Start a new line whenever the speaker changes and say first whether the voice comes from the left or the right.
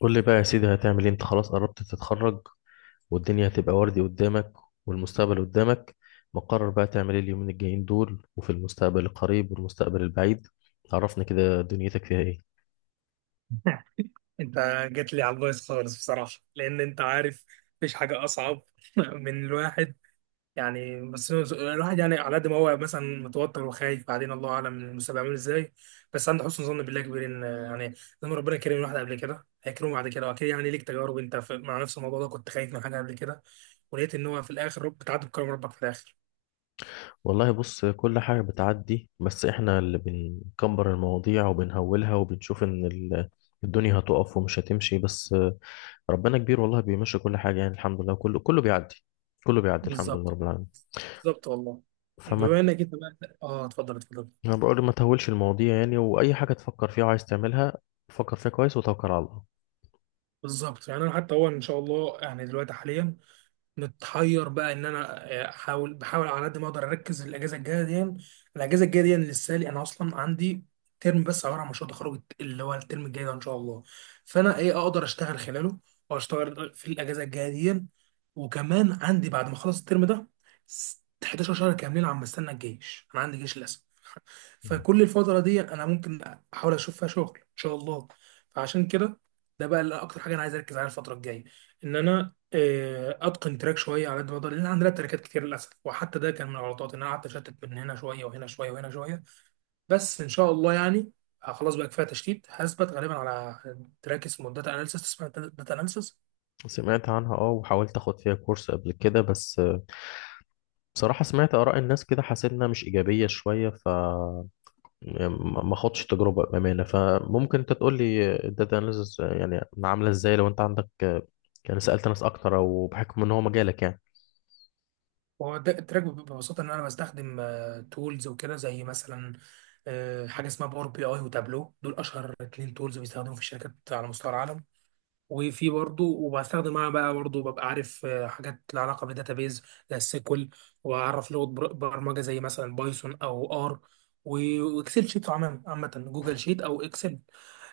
left: قول لي بقى يا سيدي، هتعمل ايه؟ انت خلاص قربت تتخرج والدنيا هتبقى وردي قدامك والمستقبل قدامك. مقرر بقى تعمل ايه اليومين الجايين دول وفي المستقبل القريب والمستقبل البعيد؟ عرفني كده دنيتك فيها ايه.
right: انت جيت لي على البايظ خالص بصراحه، لان انت عارف مفيش حاجه اصعب من الواحد. يعني الواحد يعني على قد ما هو مثلا متوتر وخايف، بعدين الله اعلم المستقبل عامل ازاي، بس عنده حسن ظن بالله كبير ان يعني لما ربنا كرم الواحد قبل كده هيكرمه بعد كده. واكيد يعني ليك تجارب، انت مع نفس الموضوع ده كنت خايف من حاجه قبل كده ولقيت ان هو في الاخر رب بتعدي بكرم ربك في الاخر.
left: والله بص، كل حاجة بتعدي، بس احنا اللي بنكبر المواضيع وبنهولها وبنشوف ان الدنيا هتقف ومش هتمشي، بس ربنا كبير والله بيمشي كل حاجة، يعني الحمد لله كله كله بيعدي، كله بيعدي الحمد لله
right: بالظبط،
left: رب العالمين.
right: بالظبط والله.
left: فما
right: بما انك انت بقى، اتفضل، اتفضل.
left: انا بقول ما تهولش المواضيع يعني، واي حاجه تفكر فيها وعايز تعملها فكر فيها كويس وتوكل على الله.
right: بالظبط، يعني انا حتى هو ان شاء الله يعني دلوقتي حاليا متحير بقى ان انا، بحاول على قد ما اقدر اركز الاجازه الجايه دي لسه لي، انا اصلا عندي ترم بس عباره عن مشروع تخرج اللي هو الترم الجاي ده ان شاء الله. فانا ايه اقدر اشتغل خلاله او اشتغل في الاجازه الجايه دي. وكمان عندي بعد ما اخلص الترم ده 11 شهر كاملين عم بستنى الجيش، انا عندي جيش للاسف.
left: مم.
right: فكل الفترة دي أنا ممكن أحاول أشوف فيها شغل إن شاء الله. فعشان كده ده بقى اللي أكتر حاجة أنا عايز أركز عليها الفترة الجاية، إن أنا، أتقن تراك شوية على قد ما أقدر، لأن عندنا تراكات كتير للأسف. وحتى ده كان من الغلطات إن أنا قعدت أشتت بين هنا شوية وهنا شوية وهنا شوية. بس إن شاء الله يعني، خلاص بقى كفاية تشتيت. هثبت غالبا على تراك اسمه داتا أناليسيس، اسمها داتا أناليسيس.
left: سمعت عنها، اه، وحاولت اخد فيها كورس قبل كده، بس بصراحه سمعت اراء الناس كده حسيت انها مش ايجابيه شويه، ف يعني ما خدتش تجربه بامانه، فممكن انت تقول لي الداتا اناليسز يعني عامله ازاي؟ لو انت عندك يعني سالت ناس اكتر او بحكم ان هو مجالك يعني.
right: التراك بيبقى ببساطة إن أنا بستخدم تولز وكده، زي مثلا، حاجة اسمها باور بي أي وتابلو. دول أشهر اتنين تولز بيستخدموا في الشركات على مستوى العالم. وفي برضه، وبستخدم معاها بقى، برضه ببقى عارف حاجات لها علاقة بالداتابيز زي السيكول. وأعرف لغة برمجة زي مثلا بايثون أو آر، وإكسل شيت، عامة جوجل شيت أو إكسل.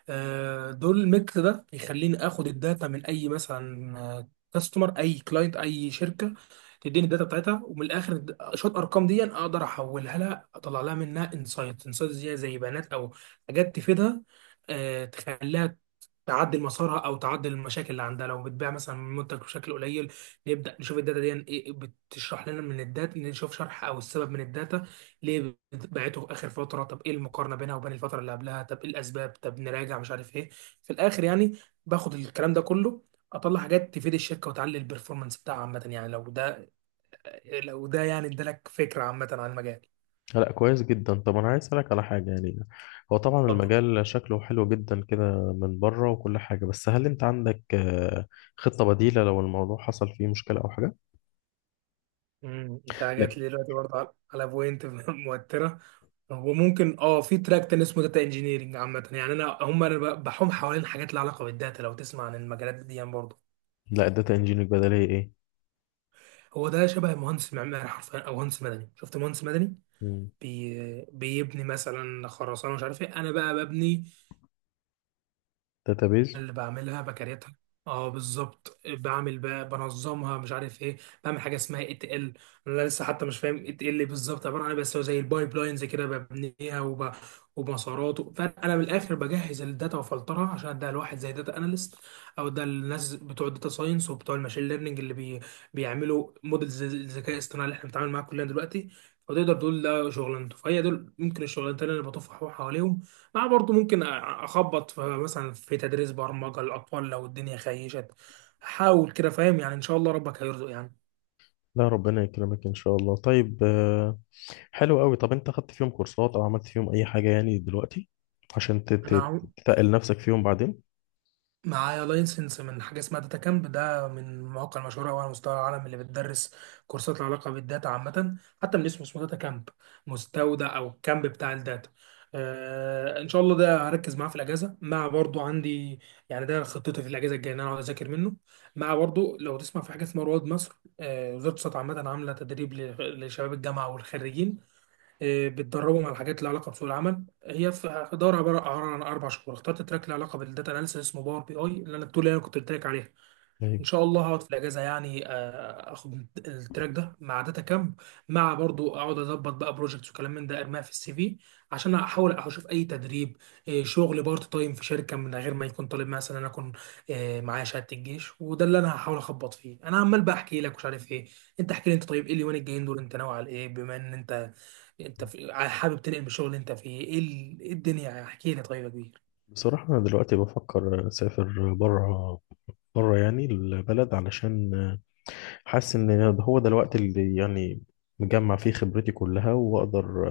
right: دول الميكس ده يخليني اخد الداتا من اي، مثلا، كاستمر، اي كلاينت، اي شركه تديني الداتا بتاعتها، ومن الاخر شويه ارقام دي اقدر احولها لها، اطلع لها منها انسايت انسايت زي بيانات او حاجات تفيدها. تخليها تعدل مسارها او تعدل المشاكل اللي عندها. لو بتبيع مثلا منتج بشكل قليل، نبدا نشوف الداتا دي إيه بتشرح لنا، من الداتا نشوف شرح او السبب من الداتا ليه بعته اخر فتره، طب ايه المقارنه بينها وبين الفتره اللي قبلها، طب ايه الاسباب، طب نراجع مش عارف ايه. في الاخر يعني باخد الكلام ده كله اطلع حاجات تفيد الشركه وتعلي البرفورمانس بتاعها عامه. يعني لو ده يعني ادالك فكره عامه عن المجال.
left: لا كويس جدا. طب انا عايز اسالك على حاجه يعني، هو طبعا
right: اتفضل.
left: المجال شكله حلو جدا كده من بره وكل حاجه، بس هل انت عندك خطه بديله لو الموضوع حصل فيه مشكله او حاجه؟
right: انت
left: لا.
right: جات لي دلوقتي برضه على بوينت موتره. هو ممكن في تراك تاني اسمه داتا انجينيرنج. عامة يعني انا بحوم حوالين حاجات لها علاقة بالداتا. لو تسمع عن المجالات دي يعني برضه.
left: الداتا انجينير بدل هي ايه؟
right: هو ده شبه مهندس معماري حرفيا، او مهندس مدني. شفت مهندس مدني
left: مم.
right: بيبني مثلا خرسانه مش عارف ايه؟ انا بقى ببني
left: داتابيز.
right: اللي بعملها بكريتها. اه، بالظبط، بعمل بقى بنظمها مش عارف ايه. بعمل حاجه اسمها اي تي ال. انا لسه حتى مش فاهم اي تي ال بالظبط عباره عن ايه، بس هو زي البايب لاينز كده، ببنيها ومسارات. فانا من الاخر بجهز الداتا وفلترها عشان اديها لواحد زي داتا اناليست، او ده الناس بتوع الداتا ساينس وبتوع الماشين ليرنينج اللي بيعملوا موديل الذكاء الاصطناعي اللي احنا بنتعامل معاه كلنا دلوقتي. فتقدر تقول ده شغلانته. فهي دول ممكن الشغلانتين اللي بطفح حواليهم. لا برضه ممكن اخبط في مثلا في تدريس برمجه للاطفال لو الدنيا خيشت، احاول كده. فاهم يعني؟ ان شاء الله ربك هيرزق يعني.
left: لا ربنا يكرمك ان شاء الله. طيب حلو قوي. طب انت خدت فيهم كورسات او عملت فيهم اي حاجه يعني دلوقتي عشان
right: انا
left: تتقل نفسك فيهم بعدين؟
right: معايا لايسنس من حاجه اسمها داتا كامب. ده من المواقع المشهوره أوي على مستوى العالم اللي بتدرس كورسات لها علاقه بالداتا عامه. حتى من اسمه داتا كامب، مستودع او الكامب بتاع الداتا. ان شاء الله ده هركز معاه في الاجازه، مع برضو عندي، يعني ده خطتي في الاجازه الجايه ان انا اقعد اذاكر منه. مع برضو لو تسمع في حاجه اسمها رواد مصر، وزاره الصحه عامه عامله تدريب لشباب الجامعه والخريجين. بتدربهم على حاجات لها علاقه بسوق العمل. هي في دورة عبارة عن اربع شهور، اخترت تراك له علاقه بالداتا اناليسيس اسمه باور بي اي، اللي انا التول اللي انا كنت قلت لك عليها. ان
left: أيوة.
right: شاء الله هقعد في الاجازه، يعني اخد التراك ده مع داتا كامب، مع برضو اقعد اظبط بقى بروجكتس وكلام من ده، ارميها في السي في، عشان احاول اشوف اي تدريب، شغل بارت تايم في شركه من غير ما يكون طالب. مثلا انا اكون، معايا شهاده الجيش، وده اللي انا هحاول اخبط فيه. انا عمال بقى احكي لك مش عارف ايه، انت احكي لي انت. طيب ايه اليومين الجايين دول انت ناوي على ايه؟ بما ان انت حابب تنقل من الشغل اللي انت فيه؟ ايه إيه الدنيا؟ احكي لي طيب يا كبير.
left: بصراحه انا دلوقتي بفكر اسافر بره، بره يعني البلد، علشان حاسس ان هو ده الوقت اللي يعني مجمع فيه خبرتي كلها واقدر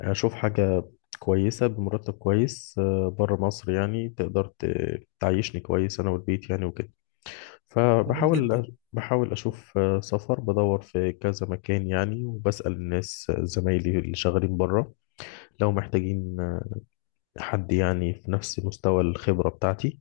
left: اشوف حاجة كويسة بمرتب كويس، بره مصر يعني، تقدر تعيشني كويس انا والبيت يعني وكده.
right: جميل جدا.
left: فبحاول اشوف سفر، بدور في كذا مكان يعني، وبسأل الناس، زمايلي اللي شغالين بره لو محتاجين حد يعني في نفس مستوى الخبرة بتاعتي.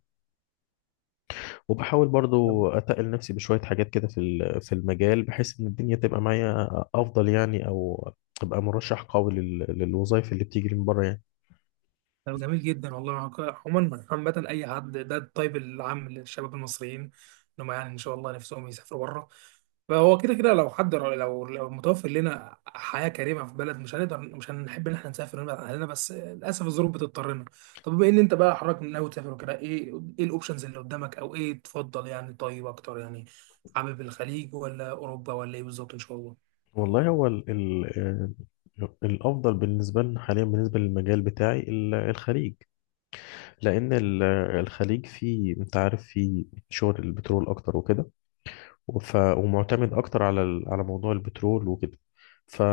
left: وبحاول برضو أتقل نفسي بشوية حاجات كده في في المجال بحيث إن الدنيا تبقى معايا أفضل يعني، أو أبقى مرشح قوي للوظائف اللي بتيجي من بره يعني.
right: طب جميل جدا والله. عموما، عامة أي حد ده الطيب العام للشباب المصريين إنهم يعني إن شاء الله نفسهم يسافروا بره. فهو كده كده لو حد، لو لو متوفر لنا حياة كريمة في بلد، مش هنقدر مش هنحب إن إحنا نسافر ونبعد عن أهلنا، بس للأسف الظروف بتضطرنا. طب بما إن أنت بقى حضرتك من ناوي تسافر وكده، إيه إيه الأوبشنز اللي قدامك؟ أو إيه تفضل يعني طيب أكتر يعني؟ حابب الخليج ولا أوروبا، ولا إيه بالظبط إن شاء الله؟
left: والله هو ال الأفضل بالنسبة لنا حاليا بالنسبة للمجال بتاعي الخليج، لأن الخليج فيه، أنت عارف، فيه شغل البترول أكتر وكده، ومعتمد أكتر على على موضوع البترول وكده. ف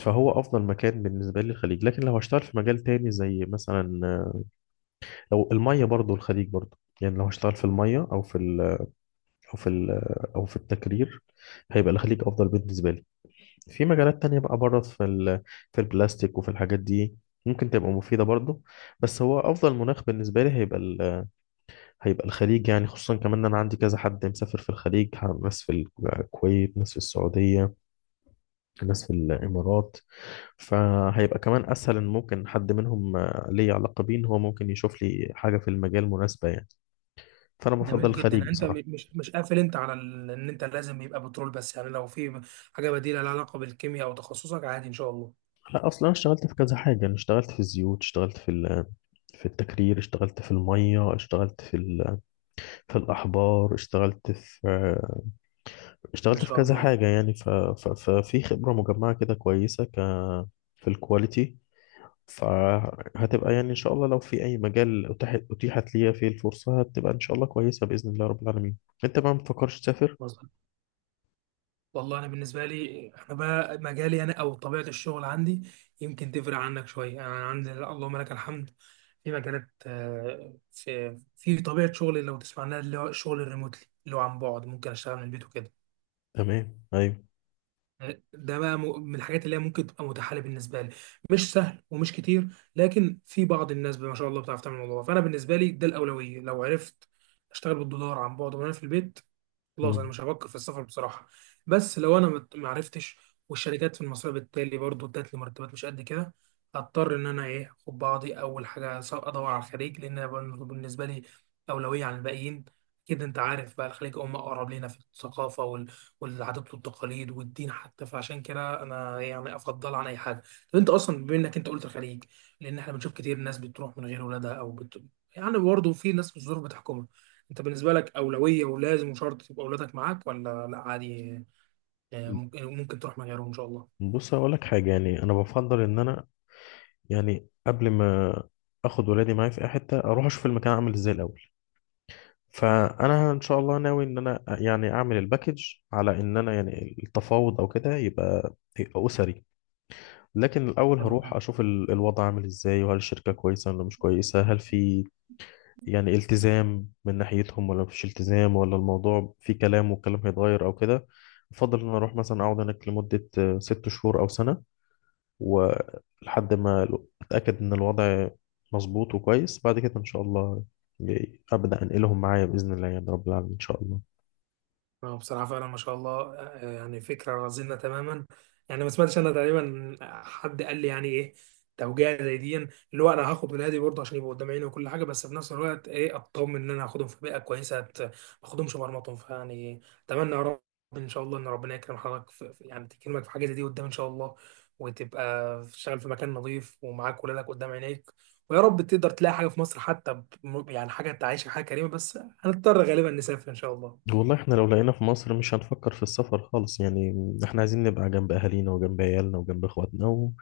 left: فهو أفضل مكان بالنسبة لي الخليج. لكن لو هشتغل في مجال تاني، زي مثلا لو المية، برضو الخليج برضو يعني، لو هشتغل في المية أو في ال أو في ال أو في التكرير هيبقى الخليج أفضل بالنسبة لي. في مجالات تانية بقى بره في ال في البلاستيك وفي الحاجات دي ممكن تبقى مفيدة برضو، بس هو أفضل مناخ بالنسبة لي هيبقى هيبقى الخليج، يعني خصوصا كمان إن أنا عندي كذا حد مسافر في الخليج، ناس في الكويت، ناس في السعودية، ناس في الإمارات، فهيبقى كمان أسهل إن ممكن حد منهم ليه علاقة بيه إن هو ممكن يشوف لي حاجة في المجال مناسبة يعني. فانا بفضل
right: جميل جدا.
left: الخليج
right: يعني انت
left: بصراحه.
right: مش قافل انت على ان انت لازم يبقى بترول بس، يعني لو في حاجه بديله لها علاقه بالكيمياء او تخصصك عادي ان شاء الله.
left: لا اصلا انا اشتغلت في كذا حاجه، انا اشتغلت في الزيوت، اشتغلت في في التكرير، اشتغلت في الميه، اشتغلت في في الاحبار، اشتغلت في
right: ما
left: اشتغلت في
right: شاء
left: كذا
right: الله.
left: حاجه يعني، ففي خبره مجمعه كده كويسه، ك في الكواليتي. فهتبقى يعني ان شاء الله لو في اي مجال اتيحت ليا فيه الفرصه هتبقى ان شاء الله كويسه باذن الله رب العالمين. انت بقى ما بتفكرش تسافر؟
right: مظبوط والله. انا بالنسبه لي، انا بقى مجالي انا، او طبيعه الشغل عندي يمكن تفرق عنك شويه. يعني انا عندي، لا، اللهم لك الحمد، في مجالات، في طبيعه شغلي، لو تسمع عنها، اللي هو الشغل الريموتلي، اللي هو عن بعد، ممكن اشتغل من البيت وكده.
left: تمام ايوه.
right: ده بقى من الحاجات اللي هي ممكن تبقى متاحه لي. بالنسبه لي مش سهل ومش كتير، لكن في بعض الناس ما شاء الله بتعرف تعمل الموضوع ده. فانا بالنسبه لي ده الاولويه. لو عرفت اشتغل بالدولار عن بعد وانا في البيت، خلاص انا
left: مم.
right: مش هفكر في السفر بصراحه. بس لو انا ما عرفتش، والشركات في المصريه بالتالي برضو ادت لي مرتبات مش قد كده، هضطر ان انا ايه اخد بعضي. اول حاجه ادور على الخليج، لان أنا بالنسبه لي اولويه عن الباقيين. كده انت عارف بقى، الخليج هم اقرب لينا في الثقافه والعادات والتقاليد والدين حتى، فعشان كده انا يعني افضل عن اي حاجه. طب انت اصلا بما انك انت قلت الخليج، لان احنا بنشوف كتير ناس بتروح من غير ولادها، او يعني برضه في ناس الظروف بتحكمها. انت بالنسبه لك اولويه ولازم وشرط يبقى اولادك معاك، ولا لا عادي، ممكن تروح من غيرهم ان شاء الله؟
left: بص هقول لك حاجه يعني، انا بفضل ان انا يعني قبل ما اخد ولادي معايا في اي حته اروح اشوف المكان عامل ازاي الاول. فانا ان شاء الله ناوي ان انا يعني اعمل الباكج على ان انا يعني التفاوض او كده يبقى اسري، لكن الاول هروح
right: تمام.
left: اشوف الوضع عامل ازاي، وهل الشركه كويسه ولا مش كويسه، هل في يعني التزام من ناحيتهم ولا مفيش التزام، ولا الموضوع في كلام والكلام هيتغير او كده. افضل ان أنا اروح مثلا اقعد هناك لمده 6 شهور او سنه، ولحد ما اتاكد ان الوضع مظبوط وكويس، بعد كده ان شاء الله ابدا انقلهم معايا باذن الله يا رب العالمين ان شاء الله.
right: هو بصراحة فعلا ما شاء الله، يعني فكرة رزينة تماما. يعني ما سمعتش أنا تقريبا حد قال لي، يعني إيه توجيه زي دي، اللي هو أنا هاخد ولادي برضه عشان يبقوا قدام عيني وكل حاجة، بس في نفس الوقت إيه أطمن إن أنا هاخدهم في بيئة كويسة، ما أخدهمش مرمطهم فيعني. أتمنى يا رب، إن شاء الله إن ربنا يكرم حضرتك يعني تكرمك في حاجة زي دي قدام إن شاء الله، وتبقى تشتغل في مكان نظيف ومعاك ولادك قدام عينيك. ويا رب تقدر تلاقي حاجة في مصر حتى، يعني حاجة تعيشك حاجة كريمة، بس هنضطر غالبا نسافر إن شاء الله.
left: والله احنا لو لقينا في مصر مش هنفكر في السفر خالص يعني، احنا عايزين نبقى جنب اهالينا وجنب عيالنا وجنب اخواتنا و...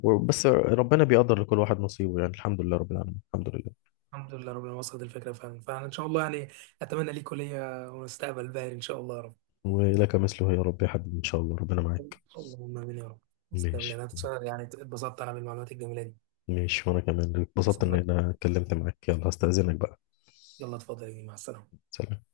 left: وبس ربنا بيقدر لكل واحد نصيبه يعني، الحمد لله رب العالمين، الحمد لله.
right: الحمد لله، ربنا وصلت الفكرة فعلا، فإن شاء الله يعني أتمنى ليك كلية ومستقبل باهر إن شاء الله يا رب.
left: ولك مثله يا رب يا حبيبي ان شاء الله، ربنا معاك.
right: اللهم آمين يا رب. تسلم لي.
left: ماشي.
right: أنا بصراحة يعني اتبسطت أنا بالمعلومات الجميلة دي.
left: ماشي، وانا كمان اتبسطت ان
right: يسلمك.
left: انا اتكلمت معاك. يلا هستأذنك بقى.
right: يلا اتفضل يا جميل. مع السلامة.
left: سلام